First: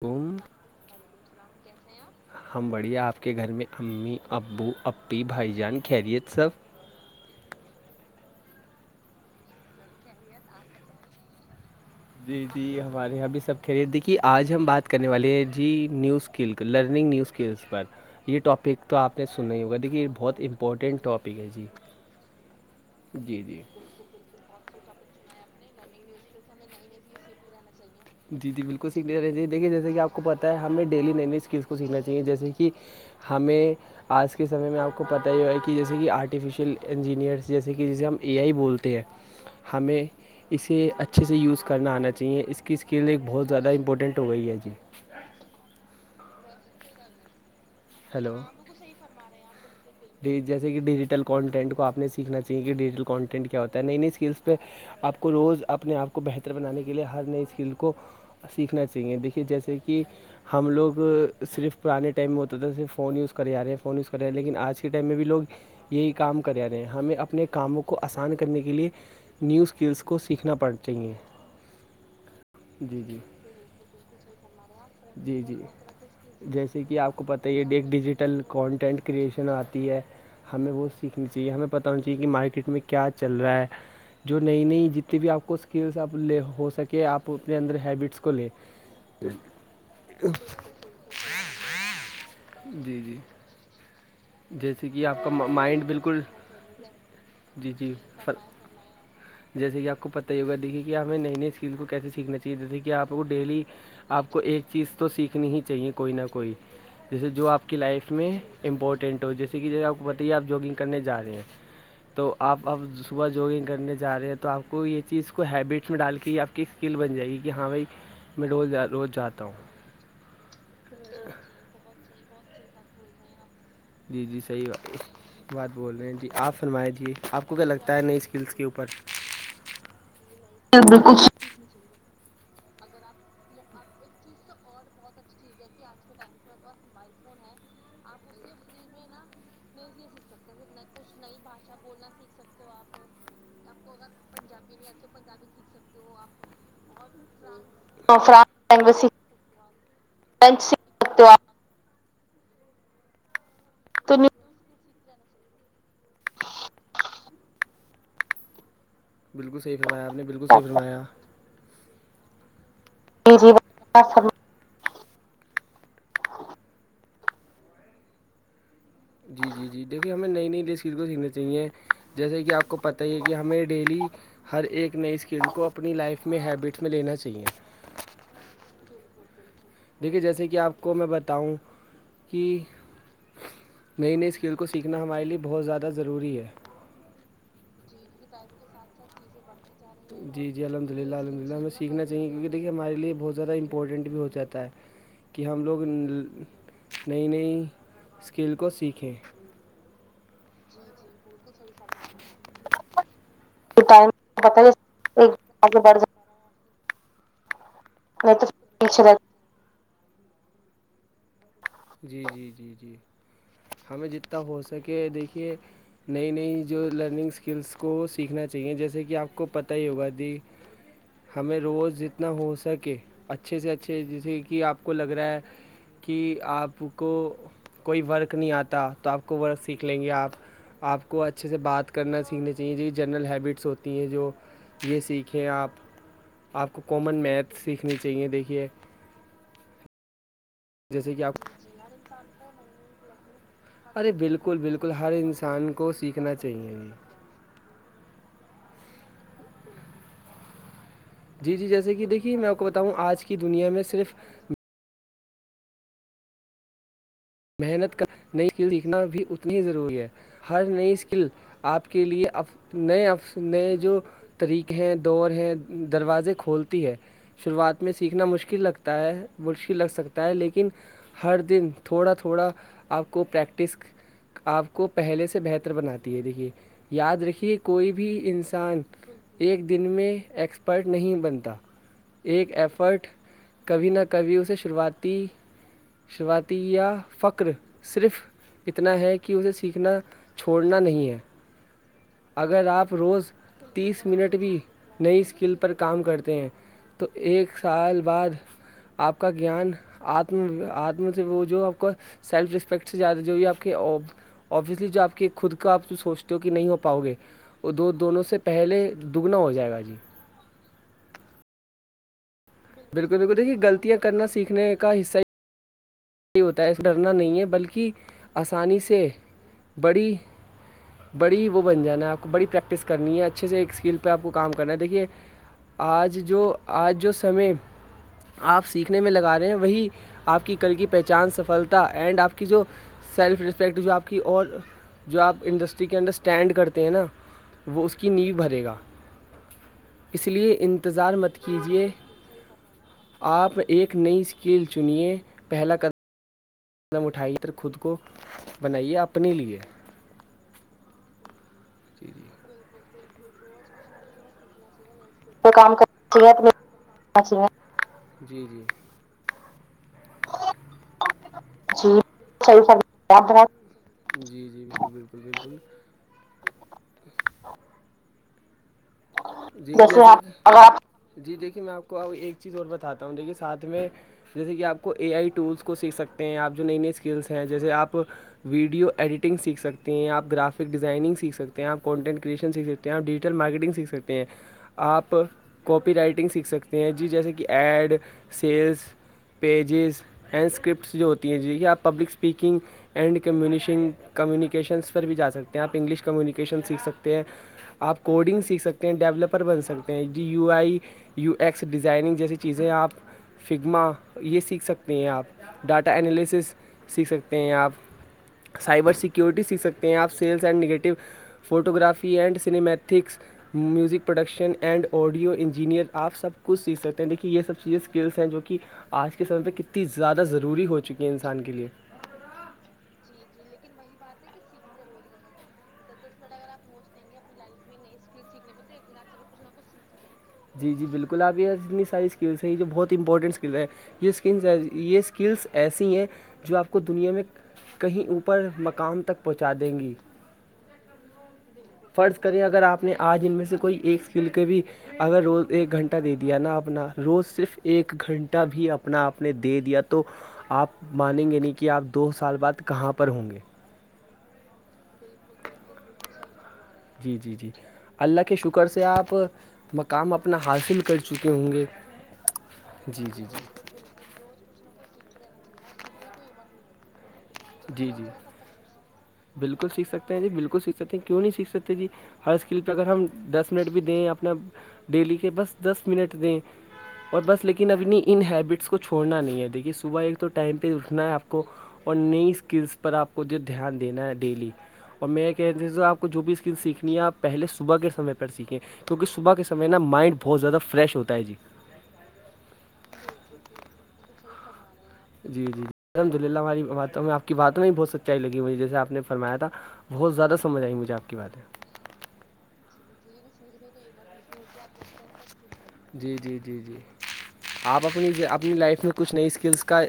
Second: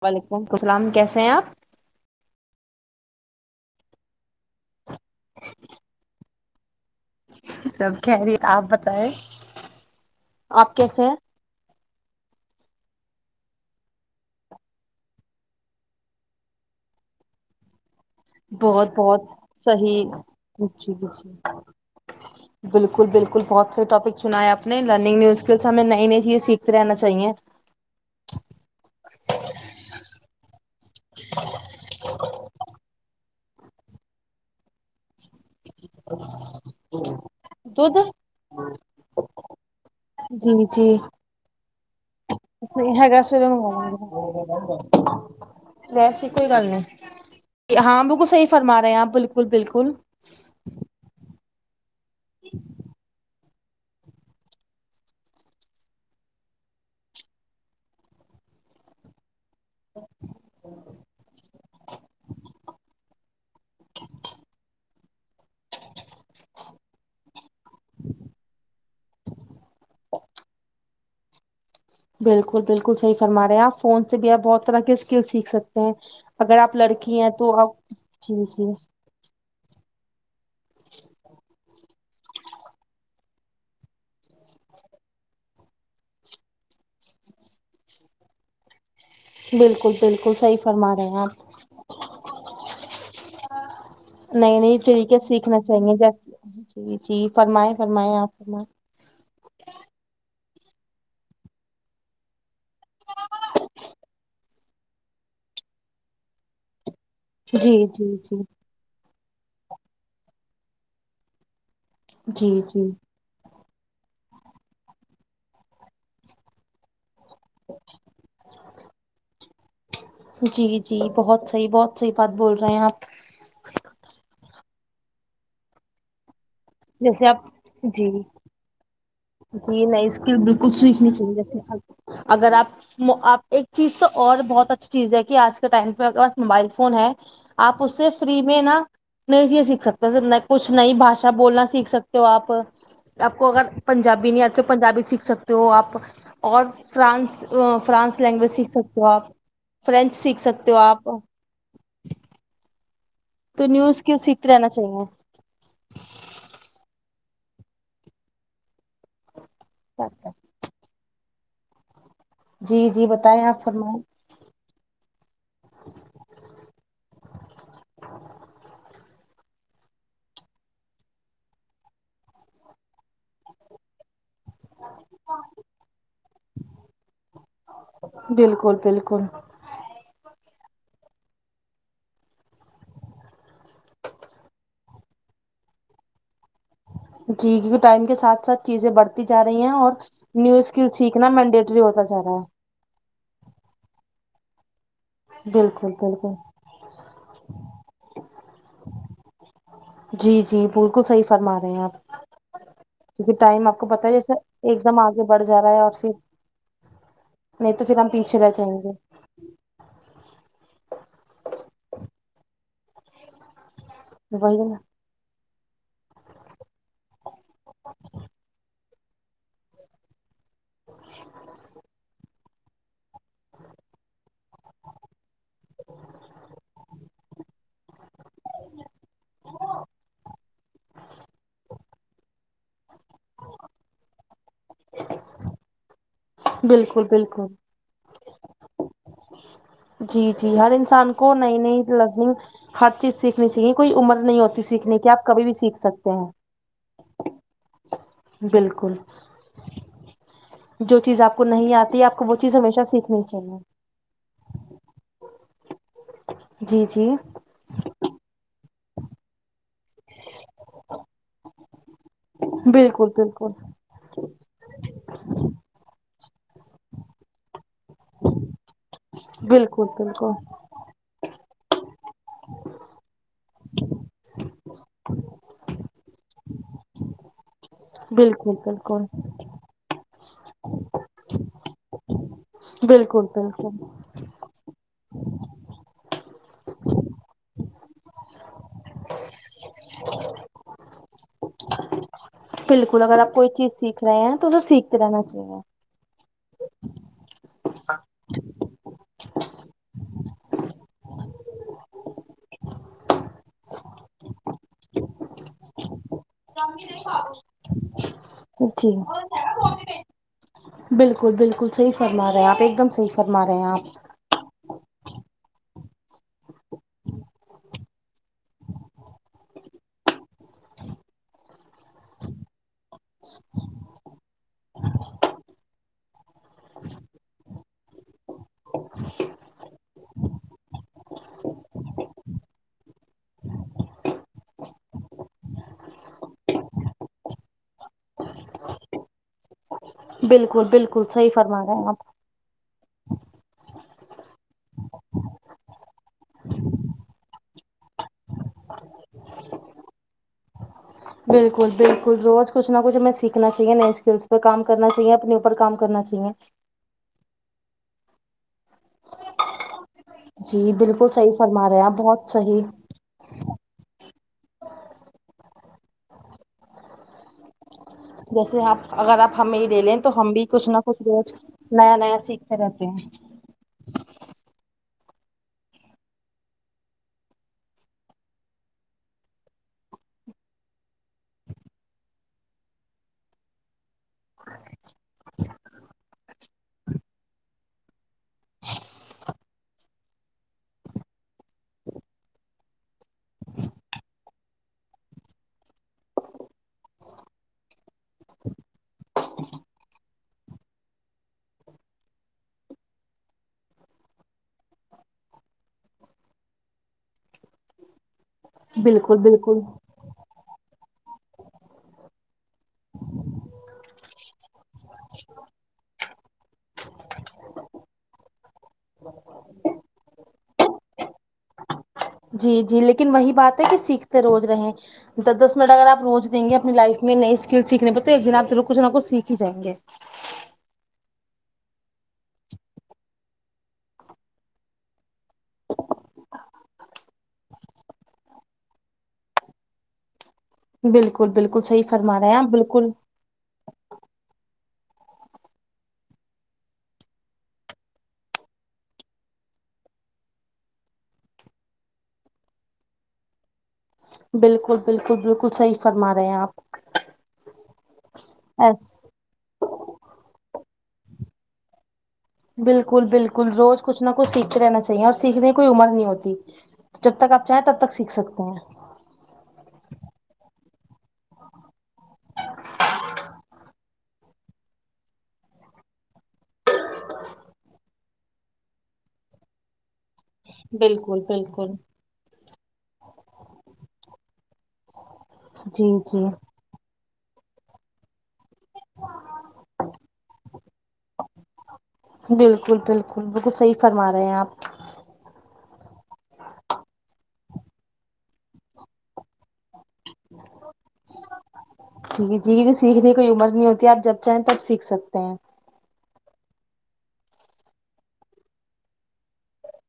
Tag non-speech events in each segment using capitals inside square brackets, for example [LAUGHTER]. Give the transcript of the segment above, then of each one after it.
تم وعلیکم السلام کیسے ہیں آپ ہم بڑھیا آپ کے گھر میں امی ابو اپی بھائی جان خیریت سب سب خیریت آپ بتائے آپ کیسے ہیں جی جی ہمارے یہاں بھی سب خیریت ہے دیکھیے آج ہم بات کرنے والے ہیں جی news skill learning new skills پر یہ ٹاپک بہت تو آپ بہت نے سننا ہی ہوگا دیکھیے یہ صحیح بہت امپورٹنٹ ٹاپک ہے جی بلکل بلکل جی جی بہت سے ٹاپک سنا ہے آپ نے لرنگ نیو اسکلس ہمیں نئی نئی چیزیں سیکھتے رہنا چاہیے جی جی بلکل سیکھنے رہے دیکھیے جیسے کہ آپ کو پتہ ہے ہمیں ڈیلی نئی نئی اسکلس کو سیکھنا چاہیے جیسے کہ ہمیں آج کے سمے میں آپ کو پتہ ہی ہو ہے کہ کہ جیسے کہ آرٹیفیشیل انجینئرس جیسے کہ دودھ جسے ہم اے آئی بولتے ہیں ہمیں جی اسے جی اچھے سے یوز کرنا آنا چاہیے اسکلس ہے گا سرم [UNINTELLIGIBLE] ویسیے کوئی گل نہیں ہاں بلکل ہیلو سہی فرما رہے ہیں آپ بالک بالکل بالکل جیسے کی ڈیجیٹل کانٹینٹ کو آپ سیکھنا چاہیے کی ڈیجیٹل کانٹینٹ کیا ہوت تا نئی نئی اسکلس پہ آپ کو روز اپنے آپ کو بہتر بنانے کے لیے ہر نئی اسکل کو سیکھنا چاہیے دیکھ جیسے کہ ہم لوگ صرف پرانے ٹائم میں ہوتا تھا صرف فون یوز کر کر یرے ہیں فون یز کر رہے لیکن آج کے ٹائم میں بھی لوگ یہی کام کر آے ہیں ہمیں اپنے کاموں کو آسان کرنے کے لیے نیو اسکلس کو سیکھنا پڑتے ہیں بالکل بالکل صحیح فرما رہے ہیں آپ فون سے بھی آپ بہت طرح کے اسکلس جی سیکھ جی سکتے ہیں اگر آپ جیسے کہ لڑکی ہیں تو آپ جی جی کریئیشن آتی ہے ہمیں وہ سیکھنی چاہیے ہمیں پتہ ہونا چاہیے کہ مارکیٹ میں کیا چل رہا ہے جو نئی نئی جتنی بھی آپ کو اسکلس آپ لے ہو سکے آپ اپنے اندر ہیبٹس کو لے بالکل بالکل صحیح فرما رہے ہیں آپ جی جی نئی نئی جیسے کہ طریقے آپ کا سیکھنا مائنڈ چاہیے بالکل جی جی جی فرمائ جی جی فرمائ آپ فرمائیں جیسے کی آپ کو پتہ ہی ہوگا دیکھیے کی ہمیں نئی نئی اسکل کو کیسے سیکھنا چاہیے جیسے کی آپ کو ڈیلی آپ کو ایک چیز تو سیکھنی ہی چاہیے کوئی نہ کوئی جیسے جو آپ کی جی لائف جی میں جی امپورٹینٹ ہو جیسے کی جو ہے آپ کو پتائیے آپ جگنگ کرنے جا رہے ہیں تو جی آپ اب جی صبح جگنگ کرنے جا رہے ہیں تو آپ کو یے چیز کو ہیبٹس میں ڈال کے ہی آپ کی اسکل بن جائے گی کہ ہاں بھائی میں روز روز جاتا ہوں جی جی بہت صحیح بہت صحیح بات بول رہے ہیں آپ جی جی صحیح بات بول رہے ہیں جی آپ فرما جی آپ کو کیا لگتا ہے جی نئی اسکلس کے اوپر جی نئی اسکل بالکل سیھنی چاہے اگر آپ مو آپ ایک چیز تو اور بہت اچھی چیز ہے کی آج کے ٹائم پے آپ کے پاس موبائل فون ہے آپ اس سے فری میں نا نہیں چیز سیکھ سکتے کچھ نئی بھاشا بولنا سیکھ سکتے ہو آپ آپ کو اگر پنجابی نہیں آتے پنجابی سیکھ سکتے ہو آپ اور فرانس فرانس لینگویج سیکھ سکتے ہو آپ فرینچ سیکھ فرینچ سکتے ہو آپ سکتے ہو تو نیو سکلس سیکھتے رہنا چاہیے بالکل صحیح فرمایا آپ نے بالکل صحیح فمایا جی جی بتائیں آپ فرمائیں فرما جی جی دیکھیے ہمیں نئی نئی [UNINTELLIGIBLE] سیکھنا چاہیے جیسے کی آپ کو پتہ ہی ہے کی ہمیں ڈیلی ہر ایک نئی اسکل کو اپنی لائف میں حبیٹس میں لینا چاہیے بالکل بالکل دیکھیے جیسے کی آپ کو میں بتاؤں کی نئی نئی اسکل کو سیکھنا ہمارے لے بہت زیادہ ضروری ہے جی جی ٹائم کے ساتھ ساتھ چیزیں بڑھتی جا رہی ہیں اور جی نیو جی اسکل الحمد للہ سیکھنا الحمد للہ ہمیں مینڈیٹری ہوتا سیکھنا جا چاہیے رہا کیونکی ہے دیکھیے ہمارے بہت زیادہ امپورٹنٹ بھی ہو جاتا ہے کی ہم لوگ بالکل بالکل نئی نئی اسکل کو سیکھیں جی جی بالکل صحیح فرما رہے ہیں آپ کیونکی ٹائم آپ کو پتا ہے سر پت ایک دم آگے بڑھ جا رہا آگے ہے اور بڑھ پھر جائے نہیں تو پھر ہم نہیں پیچھے تو رہ جائیں گے پیچھے رہ جی جی جی جی ہمیں جتا ہو وہی نا سکے دیکھیے نئی نئی جو لرننگ اسکلس کو سیکھنا چاہیے جیسے کہ آپ کو پتہ ہی ہوگا دی ہمیں روز جتنا ہو سکے اچھے سے اچھے جیسے کہ آپ کو لگ رہا ہے کی آپ کو کوئی ورک نہیں آتا تو آپ کو ورک سیکھ لیں گے آپ آپ کو اچھے سے بات کرنا سیکھنے نجی جنرل ہیبٹس ہوتی ہیں جو یہ سیکھیں آپ آپ کو بالکل کامن بالکل میتھس سیکھنی چاہیے دیکھیے جی جی ہر انسان جیسے کہ کو آپ نئی نئی لرنیگ ہر چیز سیکھنی چاہیے کوئی ارے عمر نہیں بالکل ہوتی سیکھنے کی آپ کبھی بھی سیکھ سکتے ہیں صحیح ہے بالکل جو چیز آپ کو جی جی جی نہیں آتی آپ کو وہ چیز ہمیشہ سیکھنی چاہیے ہمیں صرف جی جی محنت کا نئی اسکیل سیکھنا بھی اتنی ہی ضروری ہے ہر نئی اسکیل آپ کے لیے اف نئے بالکل آفس بالکل نئے جو طریقے ہیں دور ہیں دروازے کھولتی ہے شروعات میں سیکھنا مشکل لگ سکتا ہے مشکل لگ بالکل سکتا بالکل ہے لیکن ہر دن تھوڑا تھو ڑا آپ کو پریکٹس آپ کو پہلے سے بہتر بناتی ہے دیکھیے یاد رکھیے کوئی بھی بالکل انسان بالکل ایک دن میں ایکسپرٹ نہیں بنتا ایک ایفرٹ بالکل بالکل کبھی نہ کبھی اسے شروعاتی شروعاتی یا فرق صرف اتنا ہے کہ اسے سیکھنا چھوڑنا نہیں ہے اگر آپ بالکل اگر روز کوئی چیز سیکھ تیس رہے منٹ ہیں تو بھی اسے سیکھتے نئی رہنا اسکیل پر کام کرتے ہیں تو ایک سال بعد آپ کا گیان اتم اتم سے وہ جو آپ کا سیلف ریسپیکٹ سے زیادہ جو بھی آپ کے ابویسلی جو آپ کے خود کا آپ سوچ تے ہو کے نہیں ہو چاہیے پاؤ گے وہ دو دونوں سے پہلے جی دگنا ہو جائے گا جی بالکل بالکل صحیح فرما رہے آپ ایک دم صحیح بالکل بالکل فرما رہے دیکھیے ہیں غلطیاں آپ کرنا سیکھنے کا حصہ ہی یہ ہوتا ہے ایسا ڈرنا نہیں ہے بلکہ آسانی سے بڑی بڑی وہ بن جانا ہے آپ کو بڑی پریکٹس کرنی ہے اچھے سے ایک اسکیل پہ آپ کو کام کرنا ہے دیکھیے آج جو آج جو سمے آپ سیکھنے میں لگا رہے ہیں وہی آپ کی کل کی پہچان سفلتا اینڈ آپ کی جو سیلف رسپیکٹ جو آپ کی اور جو آپ انڈسٹری کے اندر اسٹینڈ کرتے ہیں نا وہ اس کی نیو بھرے گا اس لیے بالکل بالکل انتظار صحیح مت فرما رہے کیجیے ہیں آپ آپ ایک نئی اسکیل چنیے پہلا قد م اٹھایے خود کو بنائیے اپنے لیے بالکل بالکل روز کچھ نہ کچھ ہمیں سیکھنا چاہیے نئے اسکیلس پہ کام کرنا چاہیے اپنے اوپر [UNINTELLIGIBLE] کام چاہیے کرنا جی جی جی بالکل صحیح فرما رہے آپ جی بہت صحیح [UNINTELLIGIBLE] جی جی بالکل بالکل جیسے آپ اگر آپ ہمیں جی لے جیسے لیں تو ہم بھی کچھ نہ کہ کچھ روز جی دیکھیے میں آپ نیا کو نیا ایک چیز سیکھتے اور رہتے بتاتا ہیں ہوں دیکھیے ساتھ میں جیسے کہ آپ کو اے آئی ٹولس کو سیکھ سکتے ہیں آپ جو نئی نئی اسکیلس ہیں جیسے آپ ویڈیو ایڈیٹنگ سیکھ سکتے ہیں آپ گرافک ڈیزائنگ سیکھ سکتے ہیں آپ کانٹینٹ کریشن سیکھ یا ڈیجیٹل مارکیٹنگ سیکھ سکتے ہیں آپ کاپی رائٹنگ سیکھ سکتے ہیں جی جیسے کہ ad sales pages and scripts جو ہوتی ہیں جی کہ آپ public speaking and communication communications پر بھی جا سکتے ہیں آپ انگلش کمیونیکیشن سیکھ سکتے ہیں آپ کوڈنگ سیکھ سکتے ڈیولپر بن سکتے ہیں جی U I U S designing جیسی چیزیں آپ سیگما یہ سیکھ سکتے ہیں آپ ڈاٹا انلیسیس سیکھ سکتے ہیں آپ سائبر بالکل سیکورٹی بالکل سیکھ سکتے ہیں آپ sales and negative photography and cinematics music production and audio engineer آپ سب کچھ سیکھ سکتے ہیں دیکھیے یہ سب چیزیں اسکلس ہیں جو کی آج کے سمے پہ کتنی زیادہ ضروری ہو چکی ہے انسان کے لیے جی جی لیکن وہی بات ہے کہ سیکھتے روز رہے دس دس منٹ اگر آپ روز دیں گے اپنی لائف میں نئی اسکل سیکھنے پہ تو ایک دن آپ چو کچھ نہ کچھ سیکھ ہی جائینگے جی جی بالکل آپ یہ اتنی ساری اسکلس ہیں یہ جو بہت امپورٹنٹ اسکل ہیں یہ اسکل یہ اسکلس ایسی ہیں جو آپ کو دنیا میں کہیں اوپر مقام تک پہنچا دیں گے بالکل بالکل صحیح فرض فرما رہے ہیں کریں اگر آپ بالکل نے آج ان میں سے کوئی ایک اسکل کے بھی اگر روز ایک گھنٹہ دے دیا نا اپنا روز صرف ایک گھنٹہ بھی اپنا آپ نے دے دیا تو آپ مانیں گے نہیں کہ آپ دو سال بعد کہاں پر بالکل بالکل بالکل صحیح فرما رہے ہیں آپ پر مقام اپنا حاصل کر چکے ہوں گے جی بالکل جی بالکل روز کچھ نہ کچھ سیکھتے رہنا چاہیے اور سیکھنے کی کوئی عمر نہیں ہوتی جب تک آپ چاہے تب جی جی تک جی سیکھ سکتا ہیں بالکل سیکھ ستے ہیں جی بالکل سیکھ سکتے ہیں کیوں نہیں سیکھ سکتے جی ہر اسکل پہ اگر ہم دس منٹ بھی دیں اپنا ڈیلی کے بس دس منٹ دیں اور بس لیکن ابنی ان ہیبٹس کو چھوڑنا نہیں ہے دیکھیے صبح ایک تو ٹائم پہ اٹھنا ہے بالکل آپ کو بالکل اور نی اسکلس پر آپ کو جو دھیان دینا ہے ڈیلی اور میں کہ جی آپ کو جو جی بھی اسکل سیکھنی ہے آپ پہلے صبح کے سمے پر سیکھیں کیونکہ صبح کےسمے نا مائنڈ بہت زیادہ فریش ہوتا ہے جی بالکل بالکل بالکل صحیح فرما رہے ہیں آپ جی جی الحمد للہ ہماری باتوں ہمیں آپ کی باتوں میں بھی بہت سچائی لگی مجھے جیسےآپ نے فرمایا تھا بہت زیاہ سمجھ آئی مجھے آپ کی باتیں جی جیل سیکھنے کی کوئی عمر نہیں ہوتی آپ جب چاہیں تب سیکھ سکتے ہیں جی جی جی جی آپ اپنی اپنی لائف میں کچھ نئی اسکلس کا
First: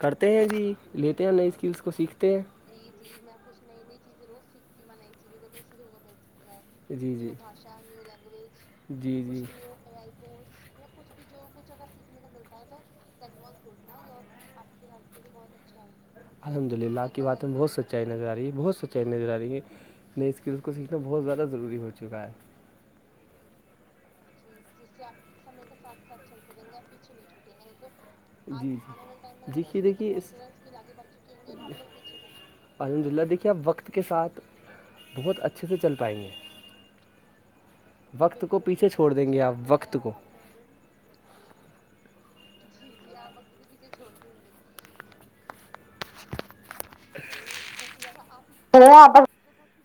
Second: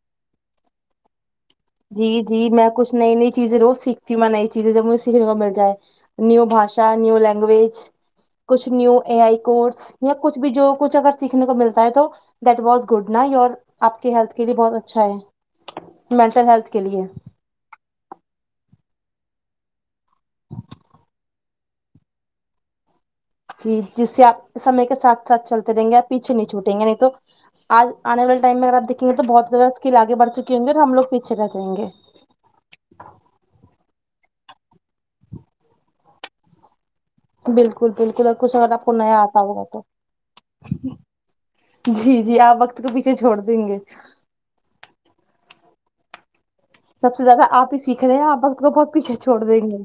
کرتے ہیں جی لیتے ہیں نہیں جی جی میں کچ نئی نئی چیزیں روز سیکھتی ہوں میں نئی چیزیں جب مجھے سیکھنے کو مل جائے نیو بھاشا ہاں جی نیو جی لینگویج کچھ نیو جی اے جی آئی کورس یا کچھ بھی جو کچھ اگر سیکھنے کو ملتا ہے تو دٹ واز گڈ نہ یور آپ کے ہیلتھ کے لیے بہت اچھا ہے مینٹل ہیلتھ الحمد کے للہ لیے آپ کی بات میں بہت سچائی نظر آ رہی ہے بہت سچائی نظر آ رہی ہے نںی اسکل اس کو سیکھنا بہت زیادہ ضروری ہو چکا ہے جی جس سے آپ سمے کے ساتھ ساتھ چلتے رہیں گے آپ پیچھے نہیں چھوٹیں گے نہیں تو آج آنے والے ٹائم میں اگر آپ دیکیں گے تو بہت زیادہ اسکل آگے بھ چکی ہوں گے تو ہم لوگ یچھے رہ جائیں گے الحمد للہ دیکھیے آپ وقت کے ساتھ بہت اچھے سے چل پائیں گے بالکل بالکل اور وقت کچھ اگر آپ پیچھے کو چھوڑ نیا دیں گے آتا آپ ہوگا تو وقت کو جی جی آپ وقت کو پیچھے چھوڑ دیں گے سب سے زیادہ آپ ہی سیکھ رہے ہیں آپ وقت کو بہت پیچھے چوڑ دیں گے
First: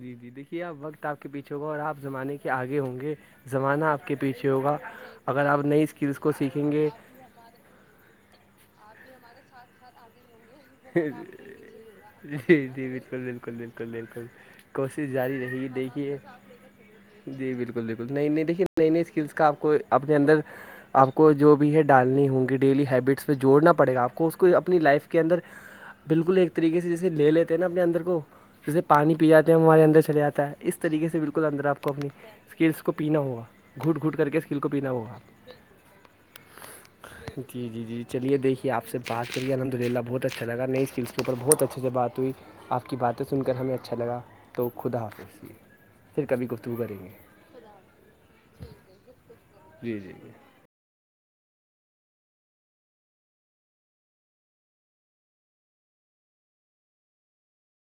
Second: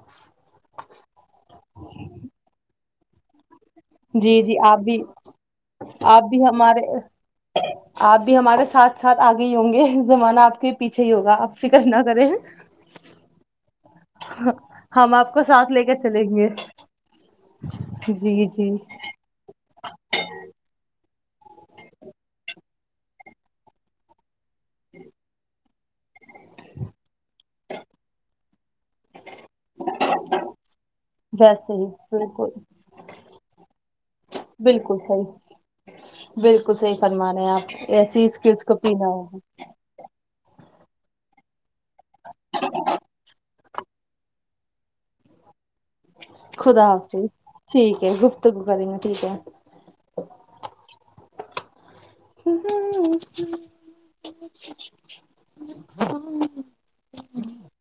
جی جی دیکھیے آ وقت آپ کے پیچھ ہو کاا اور آپ زمانے کے آگے ہوں گے زمانہ آپ کے جی پیچھے جی ہوگا آپ بھی اگر آپ نئی اسکلس آپ کو بھی سیکھیں ہمارے گے آپ بھی ہمارے ساتھ ساتھ آگے ہی ہوں گے زمانہ آپ کے پیچھے ہی ہوگا آپ فکر نہ کریں [UNINTELLIGIBLE] کل [UNINTELLIGIBLE] کوشش ہم آپ جاری کو رہے گی ساتھ لے کر دیکھیے چلیں گے جی بالکل بالکل نئی نئی جی دیکھیے جی نہ نئی نئی اسک کلس کا آپ کو آپ کو اپنے اندر آپ کو جو بھی ہے ڈالنی ہوں گی ڈیلی ہیبٹس پے جوڑنا پڑے گا آپ کو اس کو اپنی لائف کے اندر بالکل ایک طریقے سے جیسے لے لیتے ہیں نا اپنے اندر کو جیسے پانی پی جاتے ہیں ہمارے اندر چلے جاتا ہے اس طریقے سے بالکل اندر ویسے آپ ہی کو اپنی بالکل اسکلس کو پینا ہوا گھٹ گھٹ کر کے اسکل کو پینا بالکل ہوگا صحیح بالکل صحیح فرما رہے ہیں جی آپ جی جی ایسی چلیے اسکلس دیکھیے کو آپ سے پینا بات کر ہوگا کے الحمدللہ اچھا لگا نئی اسکلس کے اور بہت اچھے سے بات ہوئی آپ کی باتیں سن کر ہمیں اچھا لگا تو خدا حافظ پھر کبھی گفتگو خدا کریں گے حافظ ٹھیک ہے گفتگو کریں گے ٹھیک ہے جی [INAUDIBLE] ہ [UNINTELLIGIBLE] [UNINTELLIGIBLE]